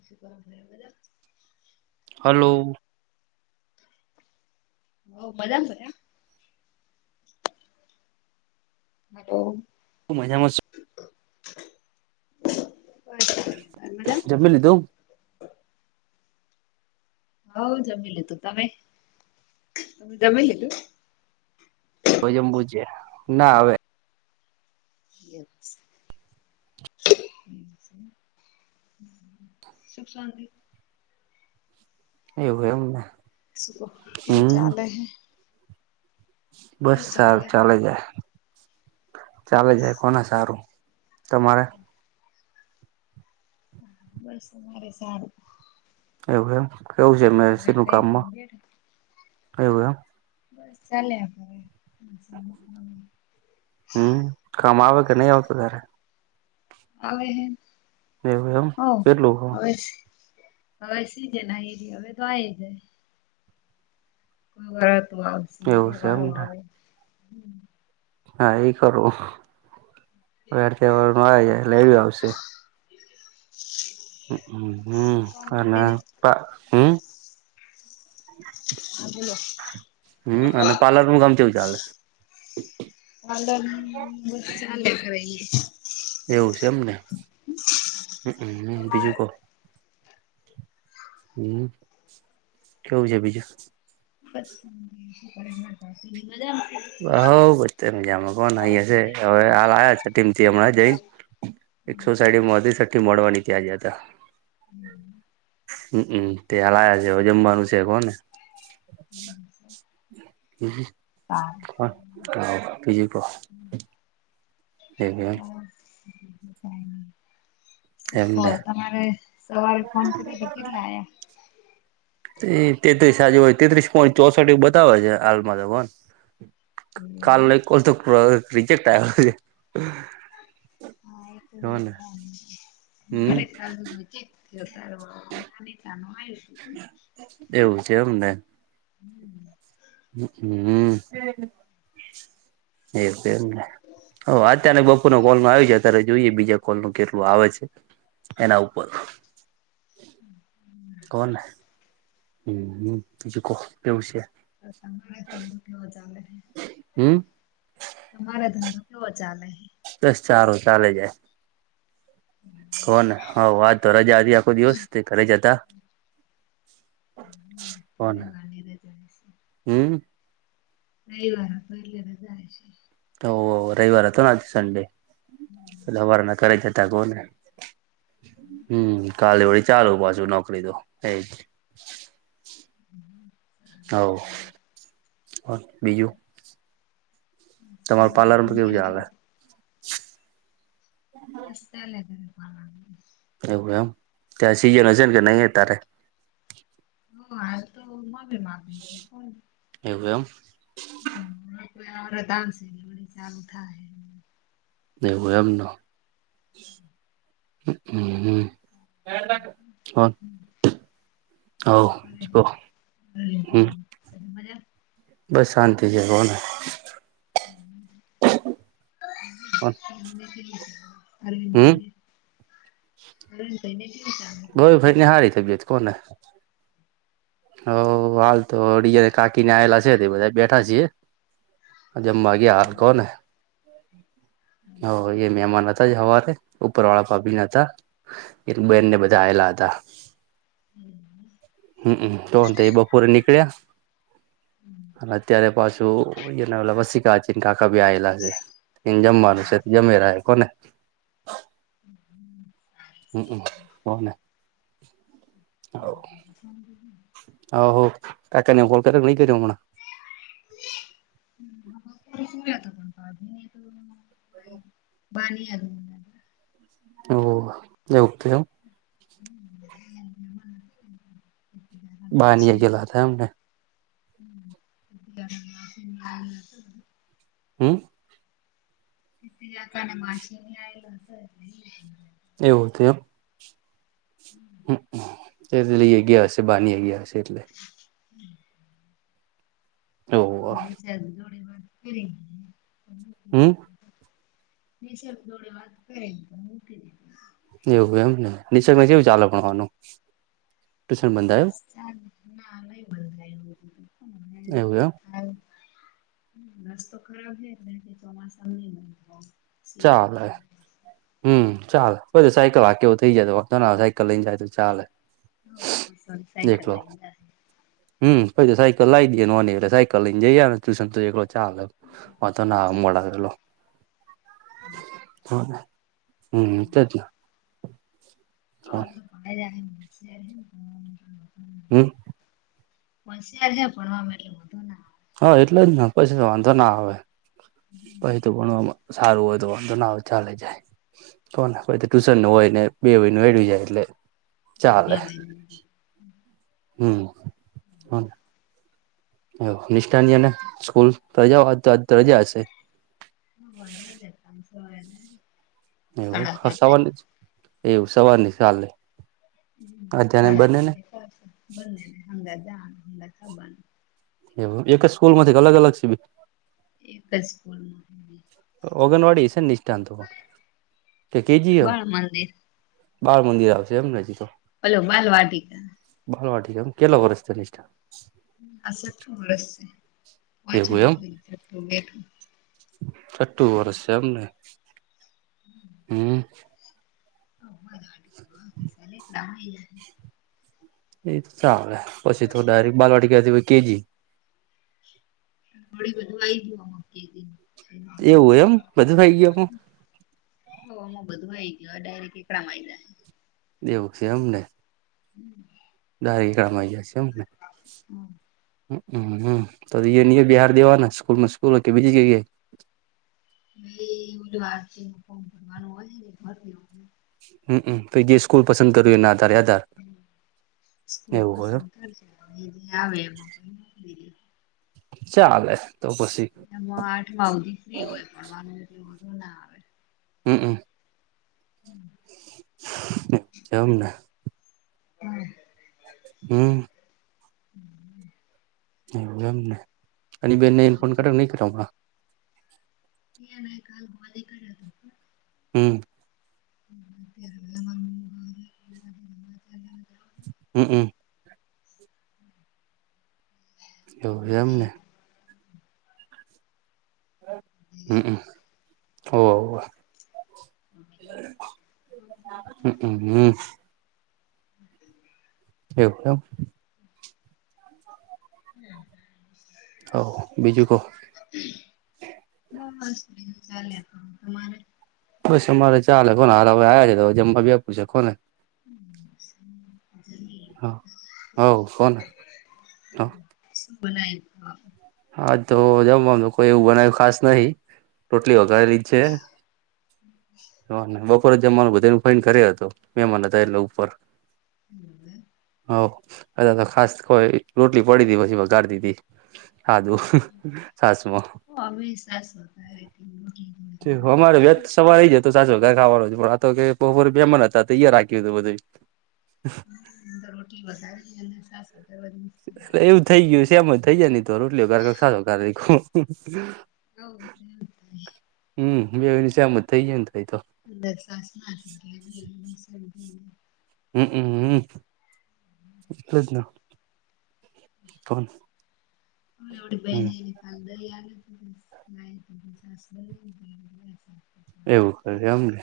બ શ ક બધા હલો હ બધા થયા હ મજામાં છ જમ મે લીધું હ જમી લે તું તમે જમી લ તું તોજમ બુ છેે ના હવે [unintelligible] સુખ શાંતિ એવું એમને શું કેવું હમ ચાલે હે બસ કેવું સારું હે? ચાલે જાય ચાલે જાય કોને સારું તમારે હ મારે સારું એવું એમ કેવું છે મે હવે સી નું ખાઈ કામમાં પીને બેઠા. એવું એમ બસ ચલે હમ કામ આવે કે નહી આવતું તારે આવે એવું એમ ઓ કેટલું હવે હવે સીજે ના એરી હવે તો આ જાય કોઈ વરત આવશે એવું છે તહેવારો એમને આવે હા એ કરું ત આવી જાય લે આવશે હ હમ સુખ શાંતિ અને બીજી? ના હમ હ બલો હમ અને પાર્લર ન ગામ કેવું ચાલે ચ બ ચેખ એવું છે એમને હ બીજું કહ હમ કેવું છે બીજું [unintelligible] [inaudible] હ બચે મજામાં પણ અ હશે હવે હાલ આયા છે ટીમથી હમણાં જઈ એકસો સાડીમાં [inaudible] સઠઠી મળવાની ત્યાં જ હતા હમ [inaudible] હમમ તે હલાયા છે હ જમવાનું છે કો ને હુ હા બીજું કો હા હા કઈ નહી [inaudible] શ એમને તમારે સવારે ફોન કરી તો કેટલા આ્યા. એ તેત્રીસ આજુ હોય તેત્રીસ પોઈન્ટ ચોસઠ એવું બતાવે છે હાલમાં તો કાલ ન કોલ તો રિજેક્ટ જોને હા હમ [inaudible] સારું નાનીતાનું એવું છે એમને હમ [inaudible] હ હમ એવું અત્યારે બપોર નો કોલમાં આવી બીજા તરે જોઈએ બીજા કોલ ન કેટલું આવે છે, એના ઉપર [unintelligible] કોને હ બીજું કહો કેવું છે. [unintelligible] હમ્મ તમારે ધંધો કેવો ચાલે? બસ સારું ચાલે છે. કો ને હ વાત તો રજા હતી આખો દિવસ તે ઘરે જ હતા. કોના રવિવારની હમ્મ રવીવાર હ તો એલે રજા હશે ઓ રવિવાર હતો આજ સનડે હવાર ના કરાઈ જતા કોહ ને હમ્મ કાલે વળી ચાલુ પાછુ નોકરી તો એજ હમ્મ હ બીજું તમારું પાર્લરમાં કેવું કે ચાલે [unintelligible] [inaudible] [unintelligible] [inaudible] એવું એમ તયા સિઝન હશે ને કે નહી તારે હ હાલ તો મને માગે છે કો [unintelligible] એવું એમ કોઈ આવરત આમશે ચાલુ થાહે. એવું એમનો હ હમમ્મ શું કરે હમ છે મજા બસ શાંતિ જ કોને હમ્મ [unintelligible] હમ [inaudible] [unintelligible] ગ ભાઈ ની હારી તબિયત કોને હ હાલ તોડીજને કાકીને આવેલા છે બધા બેઠા છીએ જમવા ગયા હાલ કોણ હૈ હ એ મહેમાન હતા જ હવા ઉપર વાળા ભાભીન હતા, એક બેન ને બધા આવેલા હતા હમ્મ તોણ તો એ બપોરે નીકળ્યા અને અત્યારે પાછું કોઈ ને ઓ બસી કાચીન કાકા બીયલા છે એ જમવાનું છે જમેલા કોને હમ હમમ બને કાકાની કોલ કર ન કર્યો [unintelligible] બાની. ઓ એવત એું [unintelligible] બાનિયા ગેલા થ એમને [unintelligible] હમ [unintelligible] એવું છે એમ એ લઈ ગયા હશે બાની ગયા હશે એટલે [unintelligible] ઓહો ઓી સ ધડી વા ફરી હમ સર થોડે વાત કરે તો એવું એમ ને નિસર્ગમાં જેવું ચાલે ભણવાનું ટ્યુશન બ બંધાયું ચ ના નહી બંધ એવું એમ રસ્તો ખરાબ છેથી ચોમાસા નહી બનતા ચલે હમ ચાલ પછી સાયકલ આ કેવું થઇ જાય તો વાંધો ના સાયકલ લઈને જાય તો ચાલે હ બસ સાયકલ એકલો લઈ હમ પછી સાયકલ લાવ દઈ ન એટલે સાયકલ લઈને જઈ ને ટ્યુશન તો એકલો ચા વા ત્રણ ચાર ના હવ મોડાલો [unintelligible] હમ તો જ ને [unintelligible] હમ હશયાર છે ભણમાં એટલે બુ ના હા એટલે જ ના પછી તો વાંધો ના આવે પછી તો ભણવામાં સારું હોય તો વાંધો ના ચાલે જાય કોણ પ ટ્યુશન નું હોયને બે વય નું એડ જાય એટલે હ બે ચાલે ભાઈ હમ હ નિષ્ઠાની અને સ્કૂલ રજા હો તો આ રજા હશે હ ભજ જતાામ સને એવ સવાર એવું સવારની ચા સા પા બને હંગા જાનું હંગા થબાનું એ એક જ સ્કૂલ માંથી અલગ અલગ સિ એક સ્કૂલ ઓંગનવાડી હ છે ને નિષ્ઠાંત કે કેજીયો બાળ મંદિર બાળ મંદર આવંશે એમ રાજી તો ઓલો માલ વાટિકા હાલ વાટિકા કેટલો બરસ નિષ્ઠા. આ સટ્ટુ વરસ છે. પાંચ એવું એમ [inaudible] નું બેઠું. છઠ્ઠું વર્ષ છે એમને? હમ્મ. [inaudible] એ ચાલે પછી તો ડાયરેક બાલવાડીકા થી કે જી. થોડી બધું આઈ ગયું આમાં કે જી માં. એવું એમ બધું ખાઈ ગયું [inaudible] હોમો બધું આઈ ગયો ડાયરેક્ટ એકડા માં આઈ જાય. એેવું છે એમને? હમ્મ. દારી ગળમાં આવી જશે એમને હમ હમ્મ. હમ્મ હમ્મ તો ઈ ને એ બિહાડ દેવાના સ્કૂલમાં સ્કૂલ કે બીજી જગ્યા એ. બી એ ઓલું વાત છે ફોર્મ ભરવાનું હોયર [inaudible] હમ્મ અમ્મ તો ઈ દિવસ સ્કૂલ પસંદ કર્યું એના આધાર યાધાર. સ્કૂલ પસંદ કર આવે એમાં ક [inaudible] ચાલે. તો પછી એમાં આઠમા સુધી ફ્રી હોય પડવા નું વધુ ના આવે. હમ્મ અમ્મ. એમને. હમ્મ. હમ્મ. હમ્મ. એ એમને એની બેન ઇનફોન તો કર્યો નહી કરીયો હમણાં? એ નહી કાલ બોદે કરા થા. હમ્મ. [inaudible] હમ્મ અમ્મ. હો એમને. હમ્મ અમ્મ હતો હો આ. હમ્મ અમ્મ. [inaudible] કેમ [inaudible] અહો બીજું કો? ચાલયા હ તમારે? બસ અમારે ચાલે કોને હ હવે આવ્યા છે તો જમવા બી આપું છે કોને. [inaudible] તો બનાય હ હા, તો જમવામ કોઈ એવું બનાવું ખાસ નહિ. રોટલી વઘારી છે [inaudible] બપોરે જમવાનું બધા ન ફોન કર્યો હતો મેમાન ને તેર ઉપર હમ્મ. અહો આલ્યા તો ખાસ કોઈ રોટલી પડી હતી પછી વઘાર દીધી. સાદું છાસમાં હમ્મ અમે સાસારે [inaudible] સવાર આઈ જ તો સાચો ઘર ખાવાનું છે પણ આ તો કે બહો બેમન હતા અહીયયા રાખ્યું હતું બધું. હમ્મ એ તો રોટલી વધારે અને સાસ વધારે એટલે [inaudible] એવું થઈ ગયું સેમ જ થઈ જાય નહી તો રોટલીઓ કર સાચો કર ખો હઓ એ તો એવું જ થાય. બવની સમ થઈ, ગય અ દ, સાસ હમમ, એટલે જ ના. હ હમ એવડી, [unintelligible] [inaudible] એવુ, કર એમને.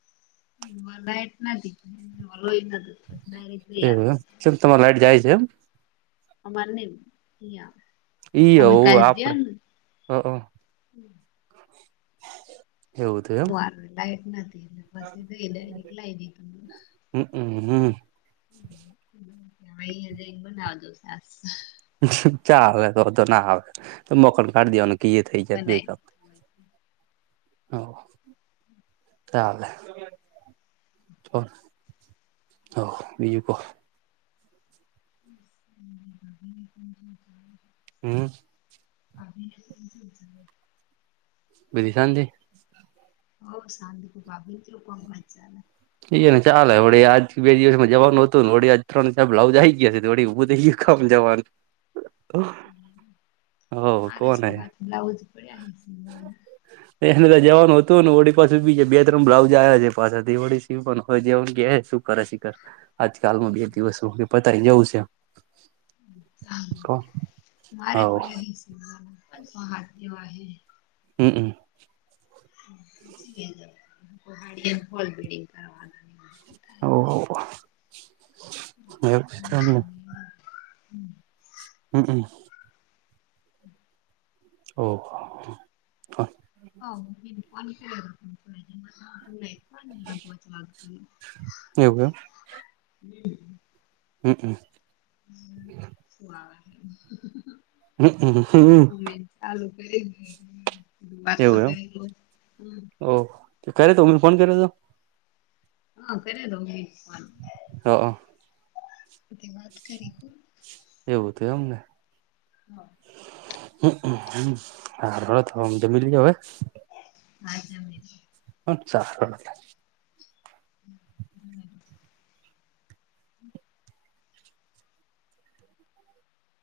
એટ નથી. દ એવુ કેમ તમારે લાઈટ જાય છે, એમ? હ મારને, ઈ અયા અ, હોવ આપડે કલદીનું હ હોવાનુ લાઈટ નથીલે પછ, તો ડ લ એમ હમ હમ હજ, બનાવજો સા ચાલે, તો તો ના આવે મોકન કાઢ દવાનું થઈ, જત બે બનાઈ કામ હ, ચલે હ બીજુ, ક [unintelligible] હમ્મ અ બધી, શાંતિ હો શાંત, ભભ જુ કોમ ક ચાલે એ ને ચાલેડી આજ બે દિવસ મા જવાનુ હતુ, ને વ ત્રણ ચ બ્લાઉજ આવી ગયાશેડી એું થઈ ગયું. કમ જવા, હ કોણ હ? બડ હ, સ વિભના એ જવાનુ હતુ, ને ઓળડી પાસે બી બે બ્લાઉજ આવ્યા છે, પાછાથી વળી શી પણ હોય, જેવમ કે શું કરે શિખર આજકાલમા બે દિવસનું કે પતાયને જવું છે. કોણ મારે પડે હવ હાઓ, હ હમ્મ, અમ [unintelligible] ને હવ એને ઓ હમ્મ હમ્મ, હમ્મ હમ્મ ઓ, હ. હા, [inaudible] હ ના, [unintelligible] હમ્મ, અમ હમ્મ હમ્મ, હ વાતો, એવું ક એમ હ કરે, તો હને ફોન કર્યો, હતો. હા, કરીરીદો હા, અ વાત, કરી ખ એવું હતું હા હ, હ, હ તોમ તો મલી હવે હા, જાઓની અચ્છા. [inaudible] [inaudible]